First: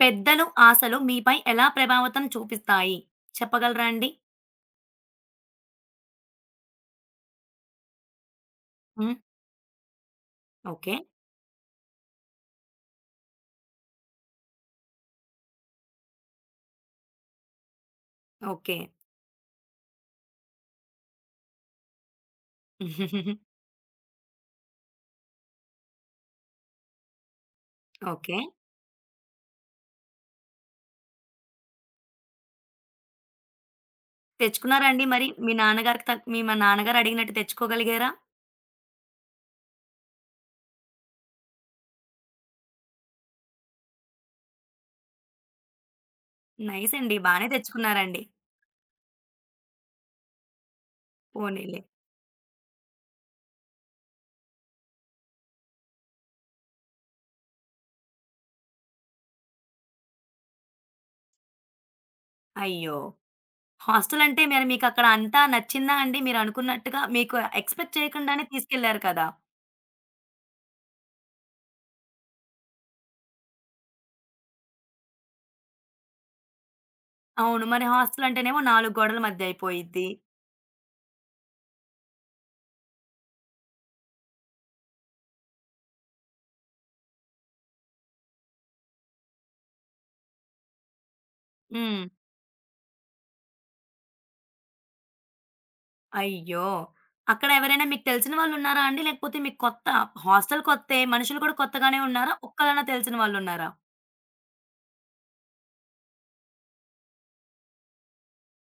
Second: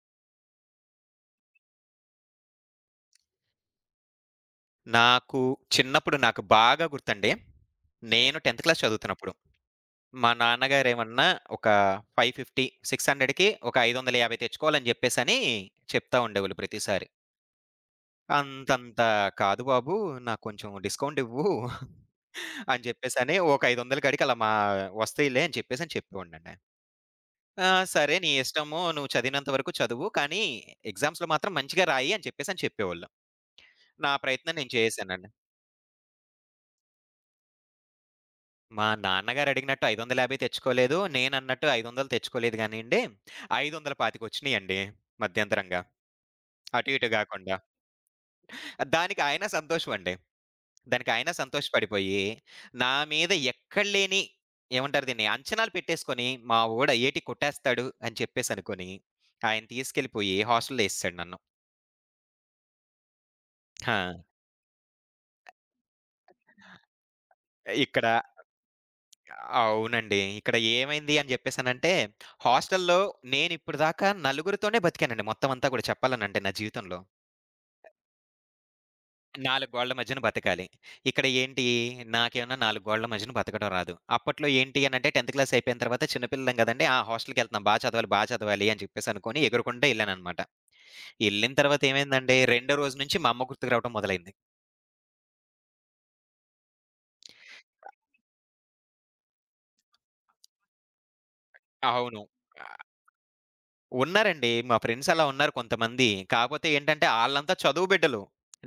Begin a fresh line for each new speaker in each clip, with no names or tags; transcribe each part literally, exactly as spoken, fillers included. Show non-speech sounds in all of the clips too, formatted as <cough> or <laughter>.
పెద్దలు ఆశలు మీపై ఎలా ప్రభావితం చూపిస్తాయి? చెప్పగలరా అండి?
నాకు చిన్నప్పుడు నాకు బాగా గుర్తండి. నేను పదవ క్లాస్
హ్మ్.
చదువుతున్నప్పుడు. మా
ఓకే.
నాన్నగారేమన్నా ఒక ఐదు వందల యాభై, ఆరు వందలకి ఒక ఐదు వందల యాభై తెచ్చుకోవాలని జెప్పేసని చెప్తా ఉండేవోళ్ళు ప్రతిసారి.
ఓకే.
"అంతంత కాదు బాబు, నాకు కొంచెం డిస్కౌంట్ ఇవ్వు" అని జెప్పేసని
<laughs>
ఒక ఐదు వందలు కాడికి అలా మా వస్తాయిలే అని చెప్పేసని చెప్పేవాడినండి. "ఆ! సరే, నీ
ఓకే.
ఇష్టము, నువ్వు చదివినంత వరకు చదువు. కానీ ఎగ్జామ్స్‌లో మాత్రం మంచిగా రాయి" అని చెప్పేసని చెప్పేవోళ్ళు. నా ప్రయత్నం నేను
తెచ్చుకున్నారా అండి మరి?
చేశానండి.
మీ నాన్నగారికి త మీ మా నాన్నగారు అడిగినట్టు తెచ్చుకోగలిగారా?
మా నాన్నగారు అడిగినట్టు ఐదు వందల యాభై తెచ్చుకోలేదు. నేనన్నట్టు ఐదు వందలు తెచ్చుకోలేదు గానీయండి. ఐదు వందల ఇరవై ఐదు మధ్యంతరంగా. అటు
నైస్
ఇటు
అండి. బానే
గాకుండా.
తెచ్చుకున్నారండి.
దానికి ఆయన సంతోషమండి. దానికి ఆయన
పోనీలే.
సంతోషపడిపోయి, నా మీద ఎక్కడ లేని ఏమంటారు దీన్ని? అంచనాలు పెట్టేసుకొని, మా వోడు ఏటి కొట్టేస్తాడు అని చెప్పేసనుకోని, ఆయన తీసుకెళ్ళిపోయి హాస్టల్‌లో యేసేసాడు నన్ను.
అయ్యో!
ఆ!
హాస్టల్ అంటే మరి మీకక్కడ అంతా నచ్చిందా అండి? మీరనుకున్నట్టుగా మీకు ఎక్స్‌పెక్ట్
ఇక్కడ
చేయకుండానే తీసుకెళ్లారు కదా!
అవునండి. ఇక్కడ ఏమైంది అని జెప్పేసనంటే, హాస్టల్‌లో నేనిప్పటిదాకా నలుగురితోనే బతికానండి, మొత్తమంతా గూడా చెప్పాలనంటే నా జీవితంలో.
అవును. మరి హాస్టల్ అంటేనేమో నాలుగు గోడల మధ్య
నాలుగు గోడల
అయిపోయిద్ది.
మధ్యన బతకాలి. ఇక్కడ ఏంటి, నాకేమన్నా నాలుగు గోడల మధ్యన బతకడం రాదు. అప్పట్లో ఏంటి అనంటే పదవ క్లాస్ అయిపోయిన తర్వాత చిన్న పిల్లలం గదండీ! ఆ! హాస్టల్‌కెళ్తున్నాం, బా చదవాలి, బా చదవాలి అని జెప్పేసనుకోని ఎగురుకుంటా ఎళ్ళాననమాట. ఎళ్ళిన తర్వాత
హ్మ్.
ఏమైందండి, రెండో రోజు నుంచి మా అమ్మ గుర్తుకు రావడం మొదలైంది.
అయ్యో! అక్కడ ఎవరైనా మీకు తెలిసిన వాళ్ళున్నారా అండి? లేకపోతే మీకు కొత్త హాస్టల్ కొత్తే, మనుషులు కూడా కొత్తగానే
అవును.
ఉన్నారా? ఒక్కళ్ళన్నా తెలిసిన వాళ్ళున్నారా?
ఉన్నారండి. మా ఫ్రెండ్స్ అలా ఉన్నారు కొంతమంది. కాపోతే ఏంటంటే ఆళ్ళంతా చదువు బిడ్డలు.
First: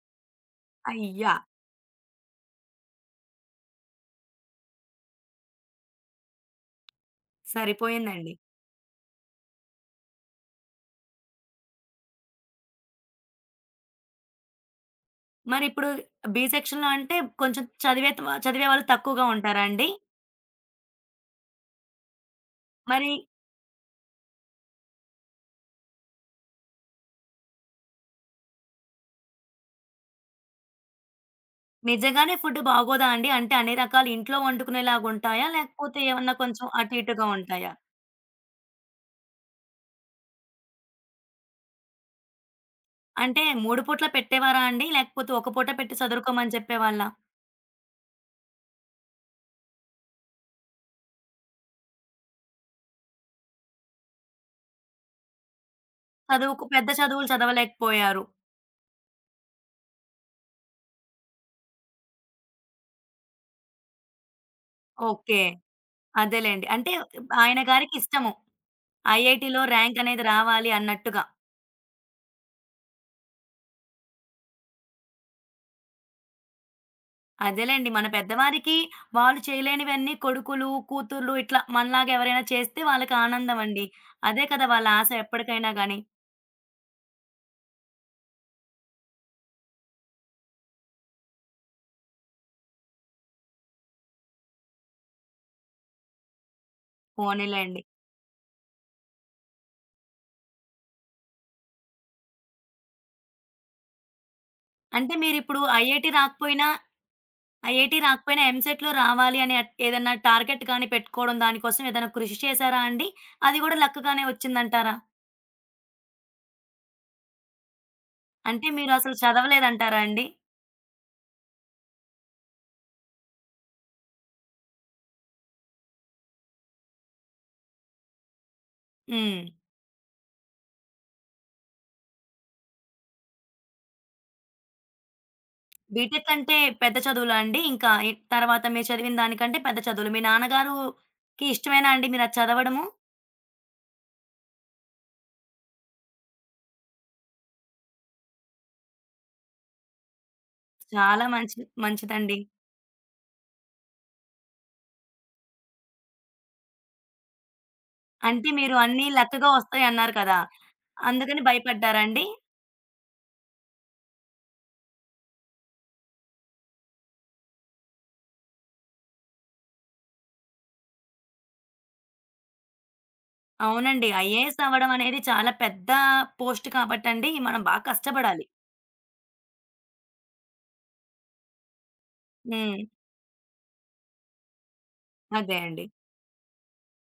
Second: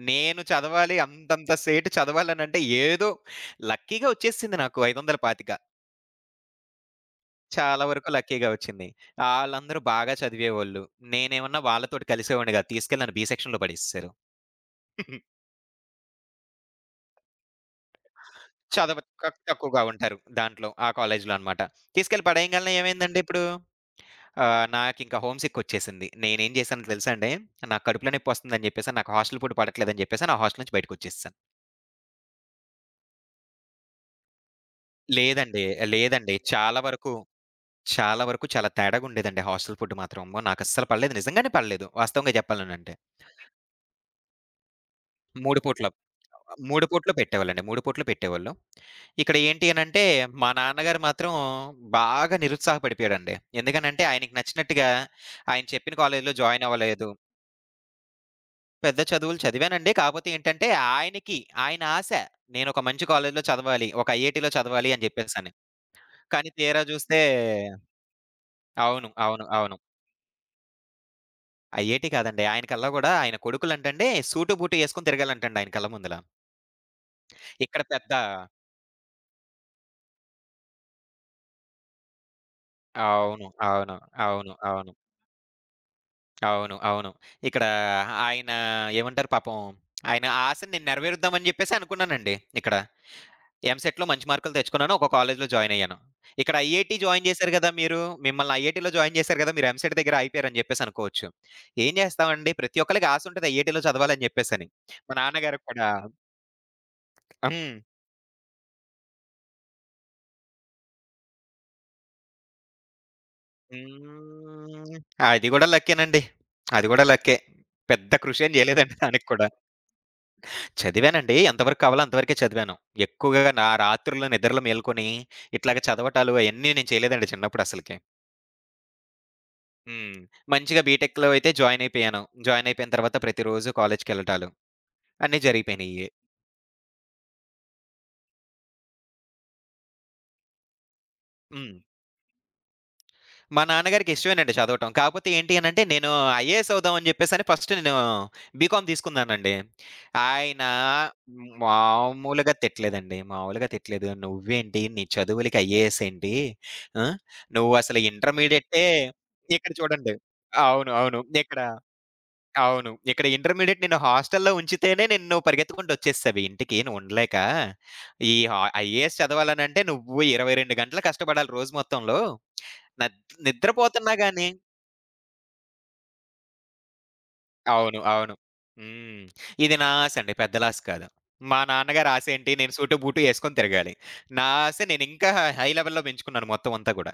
నేను చదవాలి,
అయ్యా!
అంతంత సేటు చదవాలనంటే ఏదో లక్కీగా వచ్చేసింది నాకు ఐదు వందల ఇరవై ఐదు. చాలా వరకు
సరిపోయిందండి.
లక్కీగా వచ్చింది. ఆళ్ళందరూ బాగా చదివేవోళ్ళు. నేనేమన్నా వాళ్ళతోటి కలిసేవాడిని కాదు. తీసుకెళ్ళి నన్ను బి సెక్షన్‌లో పడేసేసారు. <laughs>
మరిప్పుడు బి సెక్షన్‌లో అంటే కొంచెం చదివే త చదివే వాళ్ళు
చదవ
తక్కువగా
తక్
ఉంటారా
తక్కువగా
అండి?
ఉంటారు దాంట్లో. ఆ కాలేజ్‌లో అనమాట. తీసుకెళ్ళి పడేయంగాల్నే
మరి
ఏమైందండి ఇప్పుడు? ఆహ్, నాకింక హోమ్ సికొచ్చేసింది. నేనేం చేశానో తెలుసా అండి, నాకు కడుపులో నొప్పొస్తుందని జెప్పేసని, నాకు హాస్టల్ ఫుడ్ పడట్లేదని జెప్పేసని, ఆ హాస్టల్ నుంచి బయటికొచ్చేసేసాను.
నిజంగానే ఫుడ్ బాగోదా అండి? అంటే అన్ని రకాలు ఇంట్లో వండుకునేలాగా ఉంటాయా?
లేదండి.
లేకపోతే ఏమన్నా
లేదండి.
కొంచెం
చాలా
అటు
వరకు,
ఇటుగా ఉంటాయా?
చాలా వరకు చాలా తేడాగుండేదండి హాస్టల్ ఫుడ్ మాత్రం. అమ్మో! నాకస్సలు పడలేదు. నిజంగానే పడలేదు. వాస్తవంగా జెప్పాలనంటే.
అంటే మూడు పూట్ల పెట్టేవారా అండి? లేకపోతే ఒక
3
పూట
పూట్ల
పెట్టి చదువుకోమని
3
చెప్పేవాళ్ళా?
పూట్లు పెట్టేవాళ్ళండి. మూడు పూట్లు పెట్టేవాళ్ళు. ఇక్కడ ఏంటి అనంటే, మా నాన్నగారు మాత్రం బాగా నిరుత్సాహపడిపోయాడండి. ఎందుకనంటే, ఆయనకి నచ్చినట్టుగా ఆయన చెప్పిన కాలేజీలో
చదువుకు
జాయిన్
పెద్ద
అవ్వలేదు.
చదువులు చదవలేకపోయారు.
పెద్ద చదువులు చదివానండి. కాపోతే ఏంటంటే, ఆయనకి ఆయన ఆశ, నేనొక మంచి కాలేజ్‌లో చదవాలి, ఒక ఐఐటీలో చదవాలి అని
ఓకే.
జెప్పేసని. కానీ
అదేలెండి.
తీరా
అంటే
జూస్తే
ఆయన గారికి ఇష్టము.
అవును. అవును.
ఐఐటీలో
అవును.
ర్యాంక్ అనేది రావాలి అన్నట్టుగా.
ఐఐటీ కాదండి. ఆయన కల్లా గూడా, ఆయన కొడుకులంటండి సూటు, బూటు యేసుకొని తిరగాలంటండి ఆయన కళ్ళ ముందుల. ఇక్కడ
అదేలెండి. మన
పెద్ద
పెద్దవారికి వాళ్ళు చేయలేనివన్నీ కొడుకులు, కూతుర్లు ఇట్లా మనలాగా ఎవరైనా చేస్తే వాళ్ళకి
అవును.
ఆనందమండి.
అవును.
అదే
అవును.
కదా వాళ్ళ
అవును.
ఆశ ఎప్పటికైనా గాని.
అవును. అవును. ఇక్కడ ఆయన ఏమంటారు పాపం, ఆయన ఆశని నేను నెరవేరుద్దామని జెప్పేసి అనుకున్నానండి ఇక్కడ. ఎంసెట్‌లో మంచి మార్కులు తెచ్చుకున్నాను. ఒక కాలేజ్‌లో జాయిన్ అయ్యాను. ఇక్కడ ఐఐటీ జాయిన్ చేశారు కదా
పోనీలెండి.
మీరు. మిమ్మల్ని ఐఐటీలో జాయిన్ చేశారు కదా! మీరు ఎంసెట్ దగ్గర ఆగిపోయారని చెప్పేసి అనుకోవచ్చు. ఏం చేస్తామండి, ప్రతి ఒక్కళ్ళకి ఆశ ఉంటది ఐఐటీలో చదవాలని చెప్పేసని.
అంటే
మా
మీరిప్పుడు
నాన్నగారికి కూడా.
ఐఐటీ రాకపోయినా
హ్మ్.
ఐఐటీ రాకపోయినా ఎంసెట్‌లో రావాలి అని అట్ ఏదన్నా టార్గెట్ గాని పెట్టుకోవడం దానికోసం ఏదైనా కృషి చేశారా అండి? అది గూడా లక్ గానే వచ్చిందంటారా?
హ్మ్. అది కూడా లక్కేనండి. అది కూడా లక్కే. పెద్ద కృషి ఏం
అంటే
చేయలేదండి
మీరసలు
దానికి కూడా.
చదవలేదంటారా అండి?
చదివానండి. ఎంతవరకు కావాలో అంతవరకే చదివాను. ఎక్కువగా నా రాత్రుల్లో నిద్రలో మేలుకొని ఇట్లాగ చదవటాలు అయన్నీ నేను చేయలేదండి చిన్నప్పుడు అసలకి.
హ్మ్.
హ్మ్. మంచిగా బీటెక్‌లో అయితే జాయిన్ అయిపోయాను. జాయిన్ అయిపోయిన తర్వాత ప్రతిరోజు కాలేజ్‌కెళ్ళటాలు అన్నీ జరిగిపోయినియి.
బీటెక్ అంటే పెద్ద చదువులా అండి? ఇంకా ఇ తర్వాత మీరు చదివిన దానికంటే పెద్ద చదువులు. మీ నాన్నగారుకి
హ్మ్.
ఇష్టమేనా అండి మీరది చదవడము?
మా నాన్నగారికి ఇష్టమేనండి చదవటం. కాకపోతే ఏంటి అనంటే నేను ఐఏఎస్ అవుదాం అని జెప్పేసని, ఫస్ట్ నేను బీకామ్ తీసుకున్నానండి. ఆయన
చాలా మంచిది మంచిదండి.
మామూలుగా తిట్టలేదండి. మామూలుగా తిట్టలేదు. "నువ్వేంటి నీ చదువులకి ఐఏఎస్ ఏంటి? ఆ! నువ్వసలు
అంటే మీరు
ఇంటర్మీడియేటే."
అన్నీ లక్కగా
ఇక్కడ
వస్తాయన్నారు
చూడండి.
కదా!
అవును. అవును.
అందుకని
ఇక్కడ
భయపడ్డారా అండి?
అవును. ఇక్కడ ఇంటర్మీడియేట్ నిన్ను హాస్టల్‌లో ఉంచితేనే నిన్ను పరిగెత్తుకుంటొచ్చేసేవి ఇంటికి, నువ్వు ఉండలేక. ఈ ఆ ఐఏఎస్ చదవాలనంటే నువ్వు ఇరవై రెండు గంటలు కష్టపడాలి రోజు మొత్తంలో. నద్
అవునండి.
నిద్రపోతున్నా గాని
ఐఏఎస్ అవ్వడం అనేది చాలా పెద్ద పోస్ట్ కాబట్టండి మనం బా
అవును. అవును.
కష్టపడాలి.
హ్మ్. ఇది నా ఆశ అండి, పెద్దల ఆశ కాదు. మా నాన్నగారి ఆశేంటి, నేను
హ్మ్.
సూటు బూటు యేసుకొని తిరగాలి. నా ఆశ నేనింకా
అదే
హై
అండి.
లెవెల్‌లో పెంచుకున్నాను మొత్తం అంతా గూడా.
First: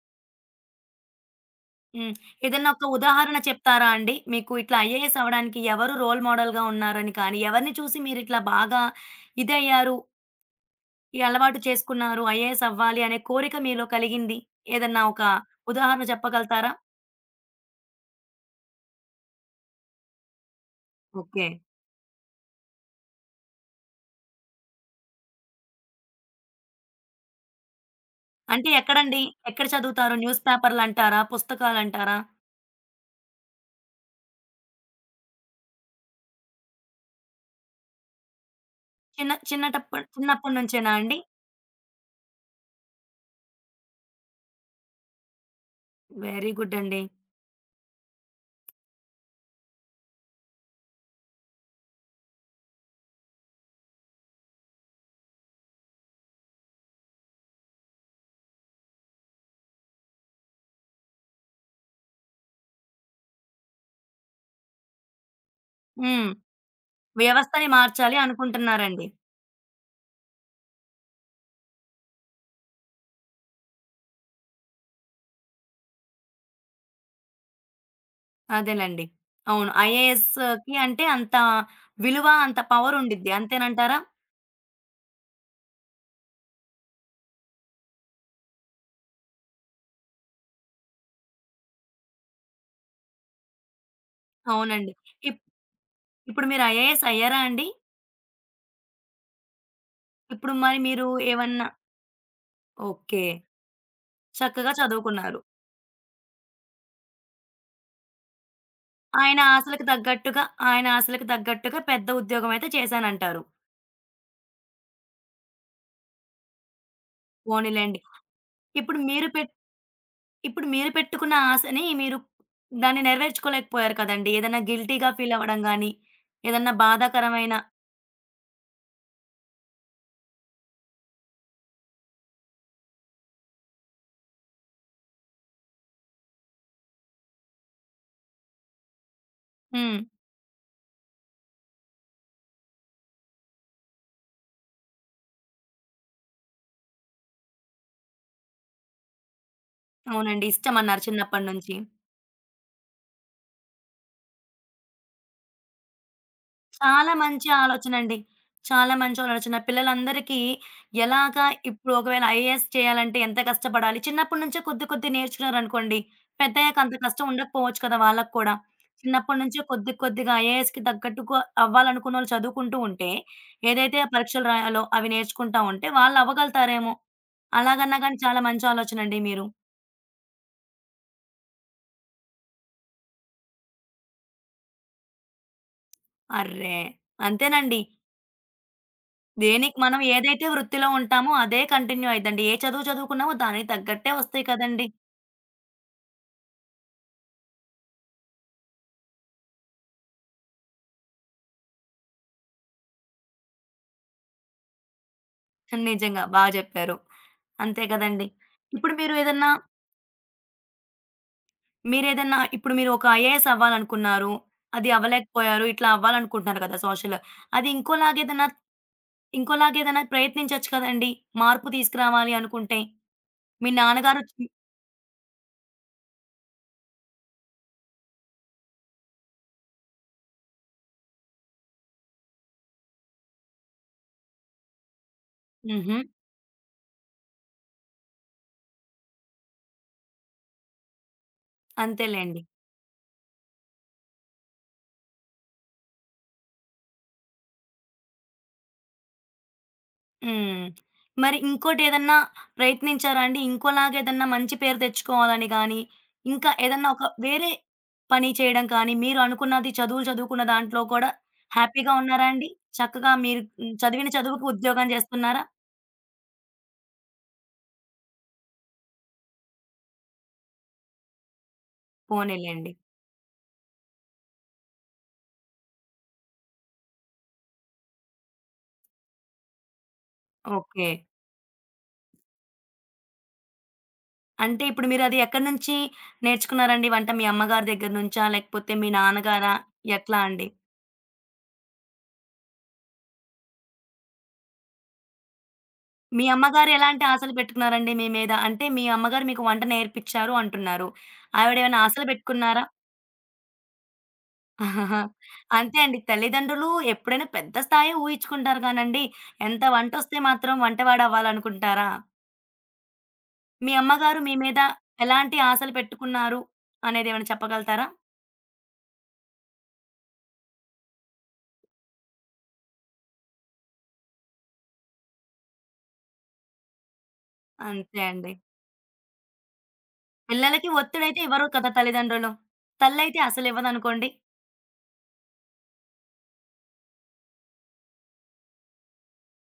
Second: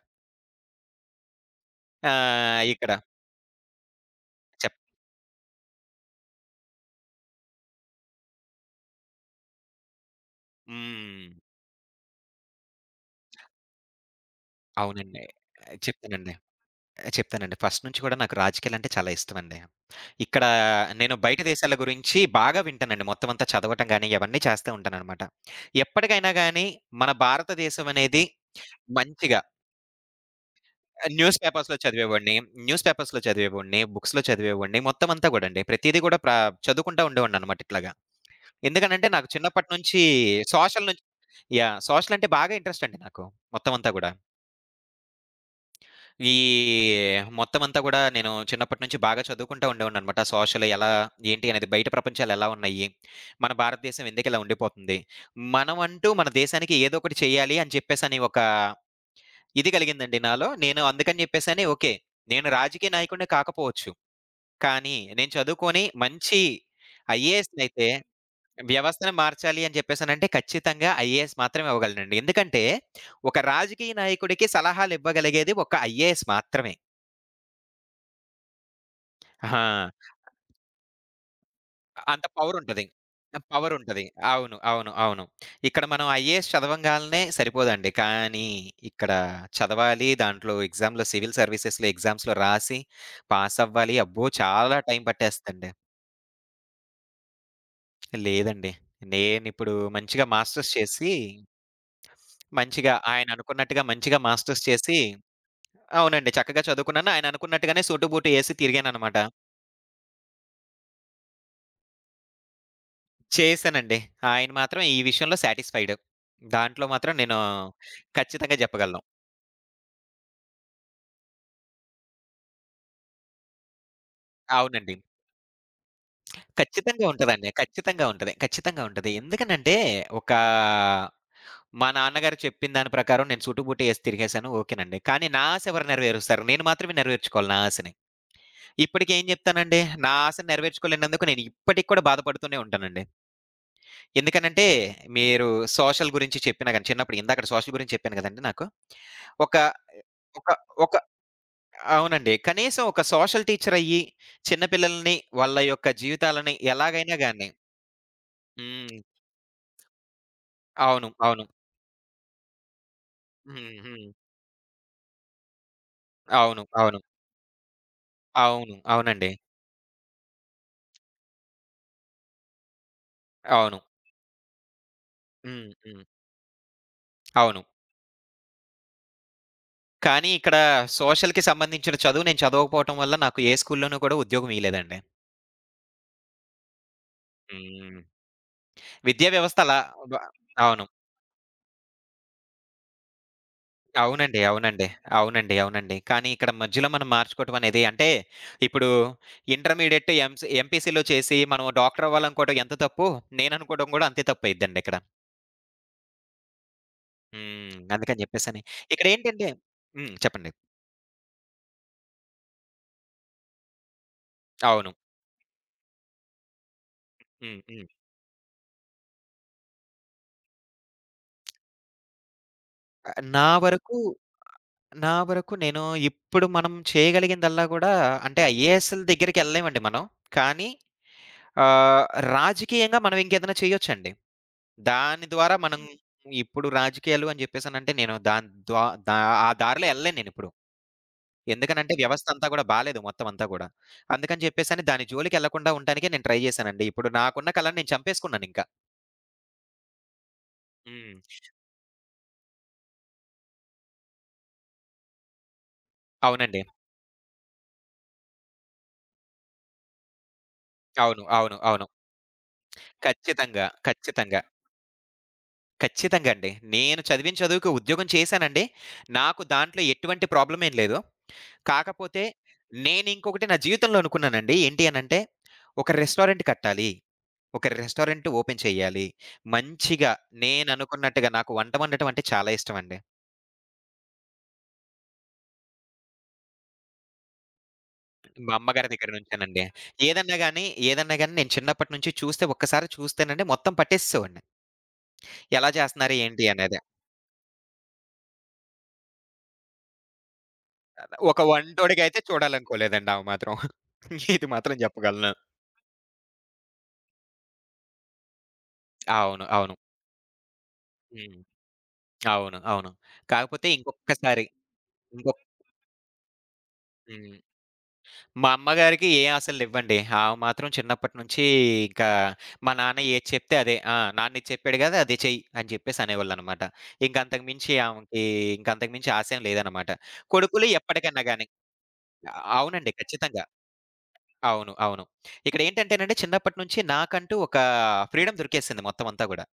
హ్మ్.
ఆహ్,
ఏదన్నా ఒక
ఇక్కడ
ఉదాహరణ చెప్తారా అండి? మీకు ఇట్లా
చెప్
ఐఏఎస్ అవ్వడానికి ఎవరు రోల్ మోడల్‌గా ఉన్నారని కానీ, ఎవరిని చూసి మీరిట్లా బాగా ఇదయ్యారు? ఈ
హ్మ్.
అలవాటు చేసుకున్నారు. ఐఏఎస్ అవ్వాలి అనే కోరిక మీలో కలిగింది. ఏదన్నా ఒక
అవునండి.
ఉదాహరణ
చెప్తానండి.
చెప్పగలుగుతారా?
ఆ! చెప్తానండి. ఫస్ట్ నుంచి కూడా నాకు రాజకీయాలంటే చాలా ఇష్టమండి. ఇక్కడ నేను బయట
ఓకే.
దేశాల గురించి బాగా వింటానండి. మొత్తం అంతా చదవటం గాని, ఇవన్నీ చేస్తూ ఉంటాననమాట. ఎప్పటికైనా గాని మన భారతదేశం అనేది
అంటే ఎక్కడండి?
మంచిగా.
ఎక్కడ చదువుతారు? న్యూస్ పేపర్‌లంటారా?
న్యూస్ పేపర్స్‌లో
పుస్తకాలంటారా?
చదివేవాడిని, న్యూస్ పేపర్స్‌లో చదివేవాడిని, బుక్స్‌లో చదివేవాడిని. మొత్తం అంతా గూడండి. ప్రతీది గూడా ప్ర చదువుకుంటా ఉండేవాడిననమాట ఇట్లాగా. ఎందుకనంటే నాకు
చిన్న
చిన్నప్పటి
చిన్నటప్పు
నుంచి
చిన్నప్పటి
సోషల్
నుంచేనా
నుంచి,
అండి?
యాహ్! సోషల్ అంటే బాగా ఇంట్రెస్ట్ అండి నాకు మొత్తం అంతా గూడా. ఈ
వెరీ గుడ్ అండి.
మొత్తం అంతా గూడా నేను చిన్నప్పటి నుంచి బాగా చదువుకుంటా ఉండేవాడిననమాట. సోషల్ ఎలా, ఏంటి అనేది, బయట ప్రపంచాలు ఎలా ఉన్నాయి? మన భారతదేశం ఎందుకిలా ఉండిపోతుంది? మనం అంటూ మన దేశానికి ఏదో ఒకటి చేయాలి అని చెప్పేసని ఒక ఇది కలిగిందండి నాలో. నేను అందుకని చెప్పేసని ఓకే. నేను రాజకీయ నాయకుడిని కాకపోవచ్చు. కానీ నేను చదువుకొని
హ్మ్.
మంచి
వ్యవస్థని
ఐఏఎస్‌నైతే
మార్చాలి అనుకుంటున్నారండి.
వ్యవస్థను మార్చాలి అని చెప్పేసనంటే ఖచ్చితంగా ఐఏఎస్ మాత్రమే అవ్వగలనండి. ఎందుకంటే ఒక రాజకీయ నాయకుడికి సలహాలివ్వగలిగేది ఒక ఐఏఎస్ మాత్రమే.
అదేలెండి.
ఆహా!
అవును. ఐఏఎస్‌కి అంటే అంత
అంత
విలువ, అంత
పవరుంటది.
పవర్ ఉండిద్ది. అంతేనంటారా?
పవరుంటది. అవును. అవును. అవును. ఇక్కడ మనం ఐఏఎస్ చదవంగాల్నే సరిపోదండి. కానీ ఇక్కడ చదవాలి, దాంట్లో ఎగ్జామ్‌లో సివిల్ సర్వీసెస్‌లో ఎగ్జామ్స్‌లో రాసి పాసవ్వాలి. అబ్బో! చాలా
అవునండి.
టైం
ఇప్
పట్టేస్తండి.
ఇప్పుడు మీరు ఐఏఎస్ అయ్యారా అండి?
లేదండి. నేనిప్పుడు మంచిగా
ఇప్పుడు
మాస్టర్స్
మరి మీరు
చేసి,
ఏమన్నా
మంచిగా
ఓకే.
ఆయననుకున్నట్టుగా మంచిగా మాస్టర్స్
చక్కగా
చేసి
చదువుకున్నారు.
అవునండి. చక్కగా చదువుకున్నాను. ఆయననుకున్నట్టుగానే సూటు బూటు ఏసి తిరిగాననమాట.
ఆయన ఆశలకు తగ్గట్టుగా, ఆయన ఆశలకు తగ్గట్టుగా పెద్ద ఉద్యోగమయితే చేశానంటారు.
చేశానండి. ఆయన మాత్రం ఈ విషయంలో సాటిస్‌ఫైడ్. దాంట్లో మాత్రం నేను
పోనీలెండి.
ఖచ్చితంగా
ఇప్పుడు
చెప్పగలను.
మీరు పెట్ ఇప్పుడు మీరు పెట్టుకున్న ఆశని మీరు దాన్ని నెరవేర్చుకోలేకపోయారు కదండీ! ఏదైనా
అవునండి.
గిల్టీ‌గా ఫీలవ్వడం గాని, ఏదన్నా
ఖచ్చితంగా ఉంటదండి.
బాధాకరమైన
ఖచ్చితంగా ఉంటది. ఖచ్చితంగా ఉంటది. ఎందుకనంటే, ఒక మా నాన్నగారు చెప్పిన దాని ప్రకారం నేను సూటుబూటు ఏసి తిరిగేసాను ఓకేనండి. కానీ నా ఆశ ఎవరు నెరవేరుస్తారు? నేను మాత్రమే నెరవేర్చుకోవాలి నా ఆశని. ఇప్పటికేం చెప్తానండి,
హ్మ్.
నా ఆశను నెరవేర్చుకోలేనందుకు నేను ఇప్పటికి కూడా బాధపడుతూనే ఉంటానండి. ఎందుకనంటే, మీరు సోషల్ గురించి చెప్పినా గాని చిన్నప్పుడు ఇందాకడ సోషల్ గురించి చెప్పాను కదండీ! నాకు. ఒక
అవునండి.
ఒక ఒక
ఇష్టమన్నారు చిన్నప్పటి నుంచి.
అవునండి. కనీసం ఒక సోషల్ టీచర్ అయ్యి, చిన్న పిల్లల్ని వాళ్ళ యొక్క జీవితాలని
చాలా
ఎలాగైనా
మంచి
గాని
ఆలోచనండి. చాలా
హ్మ్.
మంచి ఆలోచన. పిల్లలందరికీ
అవును. అవును.
ఎలాగా ఇప్పుడు ఒకవేళ ఐఏఎస్ చేయాలంటే ఎంత
హ్మ్.
కష్టపడాలి?
హ్మ్.
చిన్నప్పటి నుంచే కొద్ది కొద్ది నేర్చుకున్నారనుకోండి.
అవును.
పెద్దయ్యాక అంత
అవును.
కష్టం ఉండకపోవచ్చు కదా! వాళ్ళకి కూడా.
అవును. అవునండి.
చిన్నప్పటి నుంచే కొద్ది కొద్దిగా ఐఏఎస్‌కి తగ్గట్టుగా అవ్వాలనుకున్నోళ్ళు చదువుకుంటూ ఉంటే,
అవును.
ఏదైతే పరీక్షలు రాయాలో అవి నేర్చుకుంటా
హ్మ్.
ఉంటే
హ్మ్.
వాళ్ళు అవ్వగలుగుతారేమో!
అవును.
అలాగన్నా గాని చాలా మంచి ఆలోచనండి మీరు.
కానీ ఇక్కడ సోషల్‌కి సంబంధించిన చదువు నేను చదవకపోవటం వల్ల నాకు ఏ స్కూల్‌లోనూ కూడా ఉద్యోగం ఇయలేదండి.
అర్రే! అంతేనండి.
హ్మ్. విద్యా వ్యవస్థ
దేనికి
అలా
మనం
బ
ఏదైతే
అవును.
వృత్తిలో ఉంటామో అదే కంటిన్యూ అయిద్దండి. ఏ చదువు చదువుకున్నామో దానికి తగ్గట్టే
అవునండి.
వస్తాయి
అవునండి.
కదండీ!
అవునండి. అవునండి. కానీ ఇక్కడ మధ్యలో మనం మార్చుకోవటం అనేది అంటే, ఇప్పుడు ఇంటర్మీడియేట్ ఎంసీ ఎంపీసీలో చేసి మనం డాక్టర్ అవ్వాలనుకోవడం ఎంత తప్పు, నేననుకోవడం కూడా అంతే తప్పయిద్దండి ఇక్కడ.
నిజంగా బా జెప్పారు.
హ్మ్.
అంతే
అందుకని
కదండీ!
చెప్పేసని.
ఇప్పుడు మీరు ఏదన్నా
ఇక్కడేంటంటే హ్మ్. చెప్పండి.
మీరేదన్నా ఇప్పుడు మీరు ఒక ఐఏఎస్ అవ్వాలనుకున్నారు. అది
అవును.
అవ్వలేకపోయారు. ఇట్లా అవ్వాలనుకుంటున్నారు కదా! సోషల్.
హ్మ్.
అది
హ్మ్.
ఇంకోలాగేదన్నా ఇంకోలాగేదన్నా ప్రయత్నించొచ్చు కదండీ! మార్పు తీసుకురావాలి అనుకుంటే.
నా
మీ
వరకు,
నాన్నగారు హ్మ్.
నా వరకు నేను ఇప్పుడు మనం చేయగలిగిందల్లా కూడా అంటే ఐఏఎస్‌ల దగ్గరికెళ్ళలేమండి మనం. కానీ ఆహ్, రాజకీయంగా మనం ఇంకేదైనా చేయొచ్చండి. దాని ద్వారా మనం
హుహు.
ఇప్పుడు రాజకీయాలు అని జెప్పేసనంటే నేను దాని ద్వా దా ఆ దారిలో ఎళ్ళలేను నేనిప్పుడు. ఎందుకనంటే వ్యవస్థ
అంతేలెండి.
అంతా గూడా బాలేదు మొత్తం అంతా గూడా. అందుకని జెప్పేసని దాని జోలికెళ్ళకుండా ఉంటానికే నేను ట్రై జేశానండి. ఇప్పుడు నాకున్న కళని నేను చంపేసుకున్నానింకా.
హ్మ్.
హ్మ్.
మరి ఇంకోటేదన్నా ప్రయత్నించారా అండి? ఇంకోలాగా ఏదన్నా మంచి పేరు తెచ్చుకోవాలని గానీ, ఇంకా
అవునండి.
ఏదన్నా ఒక వేరే పని చేయడం కానీ, మీరు అనుకున్నది చదువులు చదువుకున్న దాంట్లో కూడా
అవును. అవును. అవును.
హ్యాపీగా ఉన్నారా అండి? చక్కగా మీరు
ఖచ్చితంగా.
హ్మ్. చదివిన
ఖచ్చితంగా.
చదువుకు ఉద్యోగం చేస్తున్నారా?
ఖచ్చితంగా అండి. నేను చదివిన చదువుకి ఉద్యోగం చేశానండి. నాకు దాంట్లో ఎటువంటి ప్రాబ్లమ్ ఏం లేదు. కాకపోతే
పోనీలెండి.
నేనింకొకటి నా జీవితంలో అనుకున్నానండి. ఏంటి అనంటే, ఒక రెస్టారెంట్ కట్టాలి. ఒక రెస్టారెంట్ ఓపెన్ చేయాలి. మంచిగా
ఓకే.
నేననుకున్నట్టుగా నాకు వంట వండటం అంటే చాలా ఇష్టమండి.
అంటే ఇప్పుడు మీరది ఎక్కడి నుంచి నేర్చుకున్నారండి వంట? మీ అమ్మగారి దగ్గర నుంచా?
మా
లేకపోతే మీ
అమ్మగారి దగ్గర
నాన్నగారా?
నుంచేనండి.
ఎట్లా
ఏదన్నా
అండి?
గాని, ఏదన్నా గాని నేను చిన్నప్పటి నుంచి చూస్తే ఒక్కసారి చూస్తేనండి మొత్తం పట్టేసేసేవాడిని. ఎలా చేస్తున్నారు
మీ
ఏంటి
అమ్మగారు
అనేది.
ఎలాంటి ఆశలు పెట్టుకున్నారండి మీ మీద? అంటే మీ అమ్మగారు మీకు వంట నేర్పిచ్చారు అంటున్నారు.
ఒక
ఆవిడేమైనా ఆశలు
వంటోడికైతే
పెట్టుకున్నారా?
చూడాలనుకోలేదండి ఆ మాత్రం. ఇది
<laughs>
మాత్రం
ఆహాహా.
చెప్పగలను.
అంతే అండి. తల్లిదండ్రులు ఎప్పుడైనా పెద్ద స్థాయే ఊహించుకుంటారు గానండి,
అవును.
ఎంత
అవును.
వంటొస్తే మాత్రం
హ్మ్.
వంటవాడవ్వాలనుకుంటారా?
అవును. అవును. కాకపోతే
మీ అమ్మగారు మీ
ఇంకొక్కసారి
మీద ఎలాంటి
ఇంకొక్
ఆశలు పెట్టుకున్నారు అనేదేమైనా
హ్మ్.
చెప్పగలుగుతారా?
మా అమ్మగారికి ఏ ఆశలివ్వండి. ఆమె మాత్రం చిన్నప్పటి నుంచి ఇంకా మా నాన్న ఏది చెప్తే అదే. ఆ! నాన్న ఇది చెప్పాడు గదా! అదే చెయ్యి అని చెప్పేసి అనేవాళ్ళనమాట. ఇంక అంతకు మించి
అంతే
ఆమెకి
అండి.
ఇంక అంతకు మించి ఆశ ఏం లేదనమాట. కొడుకులు
పిల్లలకి ఒత్తిడైతే
ఎప్పటికన్నా
ఇవ్వరు
గాని
కదా తల్లిదండ్రులు.
అవునండి.
తల్లయితే
ఖచ్చితంగా.
అసలివ్వదనుకోండి.
అవును. అవును. ఇక్కడేంటంటేనండి చిన్నప్పటి నుంచి నాకంటూ ఒక ఫ్రీడమ్ దొరికేసింది మొత్తం అంతా గూడా.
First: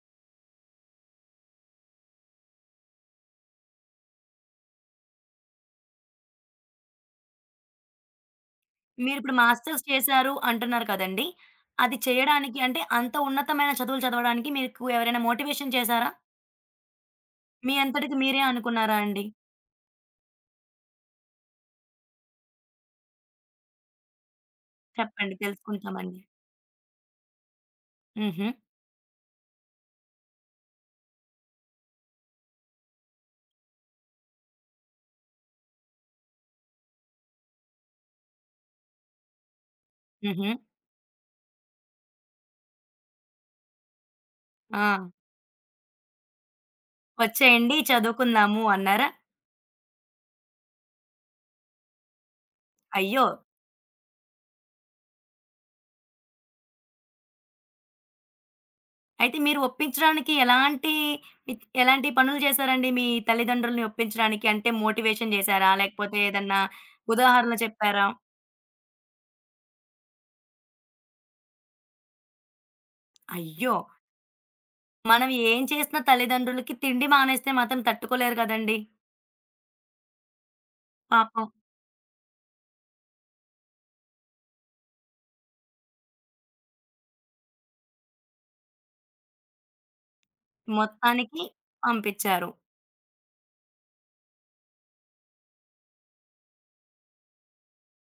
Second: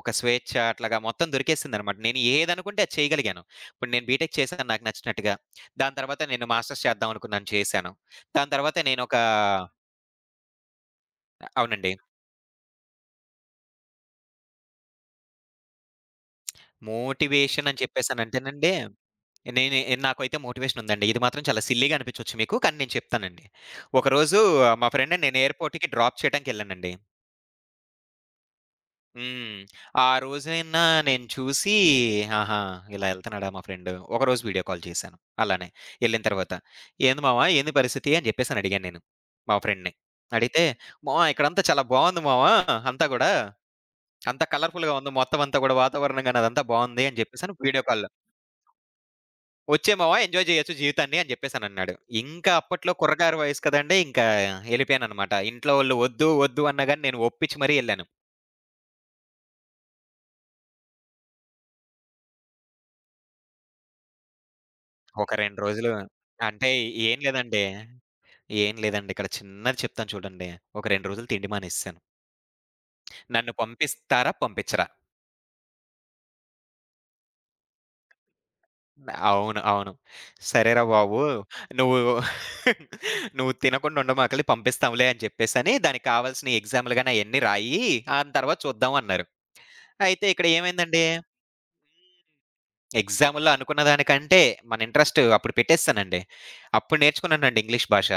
ఒక స్వేచ్ఛ అట్లాగా మొత్తం దొరికేసిందనమాట. నేను ఏదనుకుంటే అది చేయగలిగాను. ఇప్పుడు నేను బీటెక్ చేశాను నాకు నచ్చినట్టుగా. దాని తర్వాత నేను మాస్టర్స్ చేద్దాం అనుకున్నాను, చేశాను. దాని తర్వాత నేనొక
మీరిప్పుడు మాస్టర్స్ చేశారు అంటున్నారు కదండీ!
అవునండి.
అది చేయడానికి అంటే అంత ఉన్నతమైన చదువులు చదవడానికి మీకు ఎవరైనా మోటివేషన్ చేశారా?
మోటివేషన్
మీ
అని
అంతటికి మీరే
చెప్పేసనంటేనండి,
అనుకున్నారా అండి?
నేనే నాకైతే మోటివేషన్ ఉందండి. ఇది మాత్రం చాలా సిల్లీగా అనిపించొచ్చు మీకు. కానీ నేను చెప్తానండి. ఒకరోజు మా ఫ్రెండ్‌ని
చెప్పండి
నేను ఎయిర్‌పోర్ట్‌కి
తెలుసుకుంటామండి.
డ్రాప్ చేయడానికెళ్ళానండి.
హుహు.
హ్మ్. ఆ రోజైనా నేను చూసి ఆహా! ఇలా ఎళ్తున్నాడా మా ఫ్రెండు. ఒకరోజు వీడియో కాల్ చేశాను. అలానే ఎళ్ళిన తర్వాత, "ఏంది మామ, ఏంది పరిస్థితి?" అని చెప్పేసని అడిగాను నేను మా ఫ్రెండ్‌ని.
హుహు.
అడిగితే, "మామ ఇక్కడంతా చాలా బావుంది మామ అంతా గూడా. అంతా కలర్‌ఫుల్‌గా
ఆ!
ఉంది, మొత్తం అంతా గూడా వాతావరణం గాని అదంతా బావుంది" అని చెప్పేసని
"వచ్చేయండి
వీడియో కాల్
చదువుకుందాము" అన్నారా?
వచ్చేమవా ఎంజాయ్ చేయొచ్చు జీవితాన్ని అని చెప్పేసనన్నాడు. ఇంకా అప్పట్లో
అయ్యో!
కుర్రకారు వయసు కదండీ! ఇంకా ఎళ్ళిపోయాననమాట. ఇంట్లో వాళ్ళు వద్దు, వద్దు అన్నా గాని నేను ఒప్పించి మరీ ఎళ్ళాను.
అయితే మీరు ఒప్పించడానికి ఎలాంటి ఇచ్ ఎలాంటి పనులు చేశారండి మీ తల్లిదండ్రుల్ని ఒప్పించడానికి? అంటే మోటివేషన్
ఒక రెండు
చేశారా?
రోజులు
లేకపోతే ఏదన్నా
అంటే ఏం
ఉదాహరణ
లేదండి.
చెప్పారా?
ఏం లేదండి. ఇక్కడ చిన్నది చెప్తాను చూడండి. ఒక రెండు రోజులు తిండి మానేసేసాను. నన్ను
అయ్యో!
పంపిస్తారా? పంపించరా?
మనం ఏం చేసినా తల్లిదండ్రులకి తిండి మానేస్తే మాత్రం తట్టుకోలేరు కదండీ!
అవును. అవును. సరేరా బాబు!
పాపం
నువ్వు <laughs> నువ్వు తినకుండా ఉండమాకులే, పంపిస్తాంలే అని చెప్పేసని దానికి కావాల్సిన ఎగ్జామ్‌లు గాని అయన్నీ రాయి. ఆ తర్వాత చూద్దాం అన్నారు. అయితే ఇక్కడ ఏమైందండి,
మొత్తానికి పంపిచ్చారు.
ఎగ్జామ్‌లో అనుకున్న దానికంటే మన ఇంట్రెస్ట్ అప్పుడు పెట్టేసానండి. అప్పుడు నేర్చుకున్నానండి ఇంగ్లీష్ భాష.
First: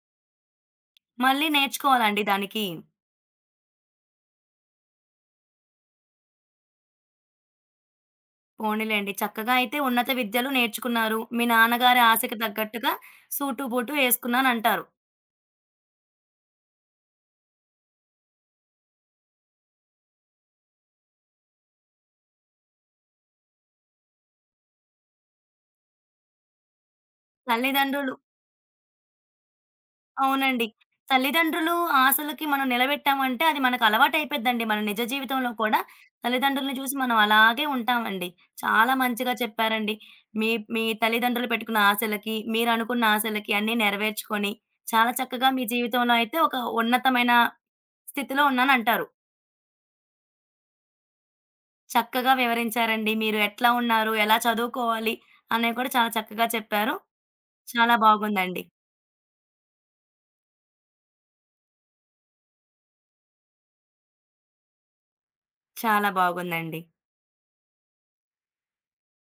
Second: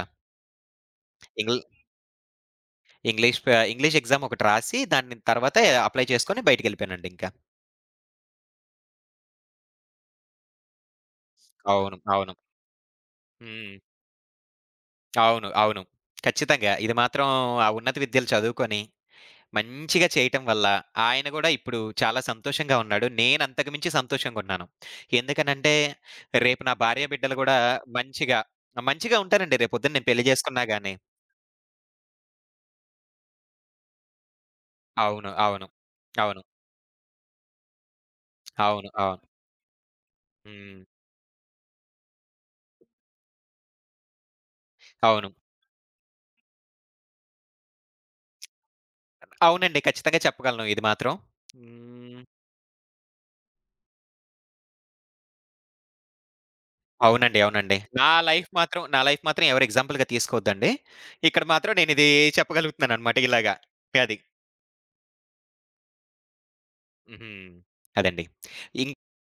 మళ్ళీ
ఇంగ్ల్
నేర్చుకోవాలండి దానికి.
ఇంగ్లీష్ ప ఇంగ్లీష్ ఎగ్జామ్ ఒకటి రాసి దాని తర్వాత అప్లై చేసుకొని బయటికెళ్ళిపోయానండి ఇంకా.
పోనీలెండి చక్కగా అయితే ఉన్నత విద్యలు నేర్చుకున్నారు. మీ
అవును.
నాన్నగారి
అవును.
ఆశకి తగ్గట్టుగా సూటు,
హ్మ్.
బూటు ఏసుకున్నానంటారు.
అవును. అవును. ఖచ్చితంగా. ఇది మాత్రం ఆ ఉన్నత విద్యలు చదువుకొని మంచిగా చేయటం వల్ల ఆయన గూడా ఇప్పుడు చాలా సంతోషంగా ఉన్నాడు. నేను అంతకు మించి సంతోషంగున్నాను. ఎందుకనంటే రేపు నా భార్య బిడ్డలు గూడా
తల్లిదండ్రులు
మంచిగా మంచిగా ఉంటారండి, రేపొద్దున నేను పెళ్లి చేసుకున్నా
అవునండి.
గాని.
తల్లిదండ్రులు ఆశలకి మనం నిలబెట్టామంటే అది మనకు అలవాటయిపోద్దండి. మన నిజ
అవును.
జీవితంలో
అవును.
కూడా
అవును.
తల్లిదండ్రులని చూసి మనం అలాగే ఉంటామండి.
అవును.
చాలా
అవును.
మంచిగా చెప్పారండి. మీ
హ్మ్.
మీ తల్లిదండ్రులు పెట్టుకున్న ఆశలకి, మీరనుకున్న ఆశలకి అన్నీ నెరవేర్చుకొని చాలా
అవును.
చక్కగా మీ జీవితంలో అయితే ఒక ఉన్నతమైన స్థితిలో ఉన్నానంటారు.
అవునండి. ఖచ్చితంగా చెప్పగలను ఇది మాత్రం. హ్మ్.
చక్కగా వివరించారండి. మీరు ఎట్లా ఉన్నారు? ఎలా చదువుకోవాలి? అనేవి కూడా చాలా చక్కగా చెప్పారు.
అవునండి. అవునండి.
చాలా
నా లైఫ్
బాగుందండి.
మాత్రం నా లైఫ్ మాత్రం ఎవరు ఎగ్జాంపుల్‌గా తీసుకోవద్దండి. ఇక్కడ మాత్రం నేనిది చెప్పగలుగుతున్నాననమాట ఇలాగా. అది.
చాలా బాగుందండి.
హ్మ్. అదండి. ఇం